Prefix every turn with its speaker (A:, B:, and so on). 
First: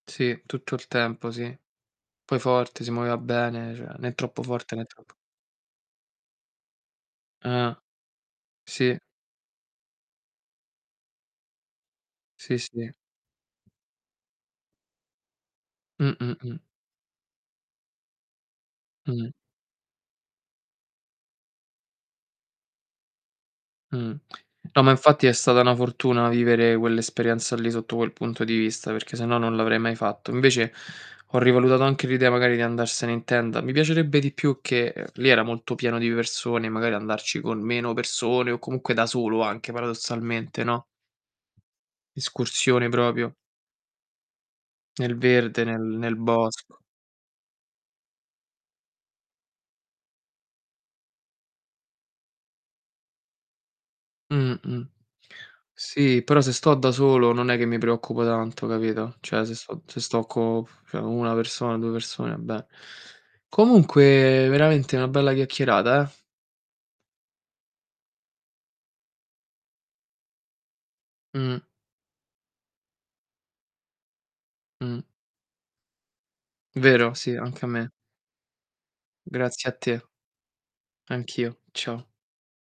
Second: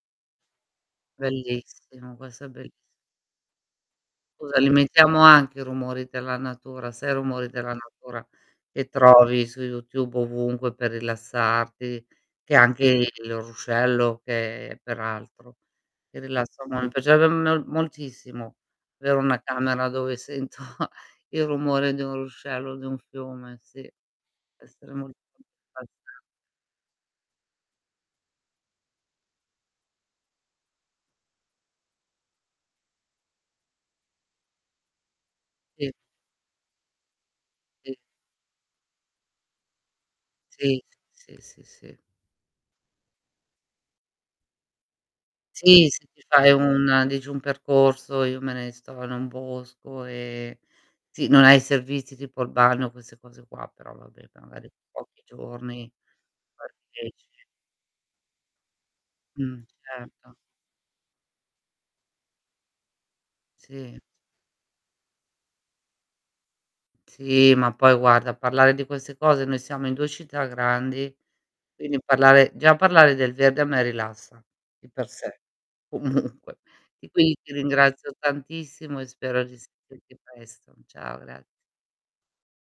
A: Sì, tutto il tempo, sì.
B: Bellissimo,
A: Poi
B: questo è belliss
A: forte, si muoveva bene, cioè né troppo
B: Scusa, li
A: forte né troppo
B: imitiamo anche i rumori della natura, sai, i rumori della
A: Eh.
B: natura, che
A: Sì.
B: trovi YouTube, ovunque per rilassarti, che
A: Sì,
B: anche
A: sì.
B: il ruscello, che peraltro.
A: Mh,
B: E
A: mh, mh.
B: rilassa mon mi piacerebbe mel moltissimo, avere
A: Mh.
B: 1 camera dove sento il rumore di un ruscello o di un fiume, sì.
A: Mh. No, ma
B: Essere molto
A: infatti, è stata una
B: [unintelligible]
A: fortuna vivere quell'esperienza lì, sotto quel punto di vista, perché se no non l'avrei mai fatto. Invece, ho rivalutato anche l'idea, magari, di andarsene in tenda; mi piacerebbe di più che uhm, lì era molto
B: I
A: pieno di persone, e magari andarci con meno
B: I
A: persone, o comunque da solo anche paradossalmente,
B: Sì,
A: no?
B: sì, sì, sì, sì.
A: Escursione proprio nel verde, nel
B: Sì, se
A: nel
B: ti fai
A: bosco.
B: un dici un percorso io me ne sto in un bosco e sì, non hai i servizi tipo il bagno, queste cose qua, però, vabbè,
A: Mh,
B: magari
A: mh.
B: pochi giorni,
A: Sì, però se sto
B: par
A: da
B: 10
A: solo non è che mi preoccupo tanto, capito, cioè se
B: Mh,
A: sto se sto
B: certo.
A: co cioè, co' 1 persona, 2 persone, va bene.
B: Sì?
A: Comunque, veramente na' bella chiacchierata, eh?
B: Sì, ma poi guarda, parlare di queste cose noi siamo in 2 città grandi,
A: Mh.
B: quindi parlare già parlare del verde, a me rilassa, di
A: Mh.
B: per sé, comunque ti
A: Vero?
B: quindi
A: Sì,
B: ti
A: anche a me.
B: ringrazio tantissimo e spero di
A: Grazie a te.
B: sentirti presto. Ciao, grazie.
A: Anch'io. Ciao.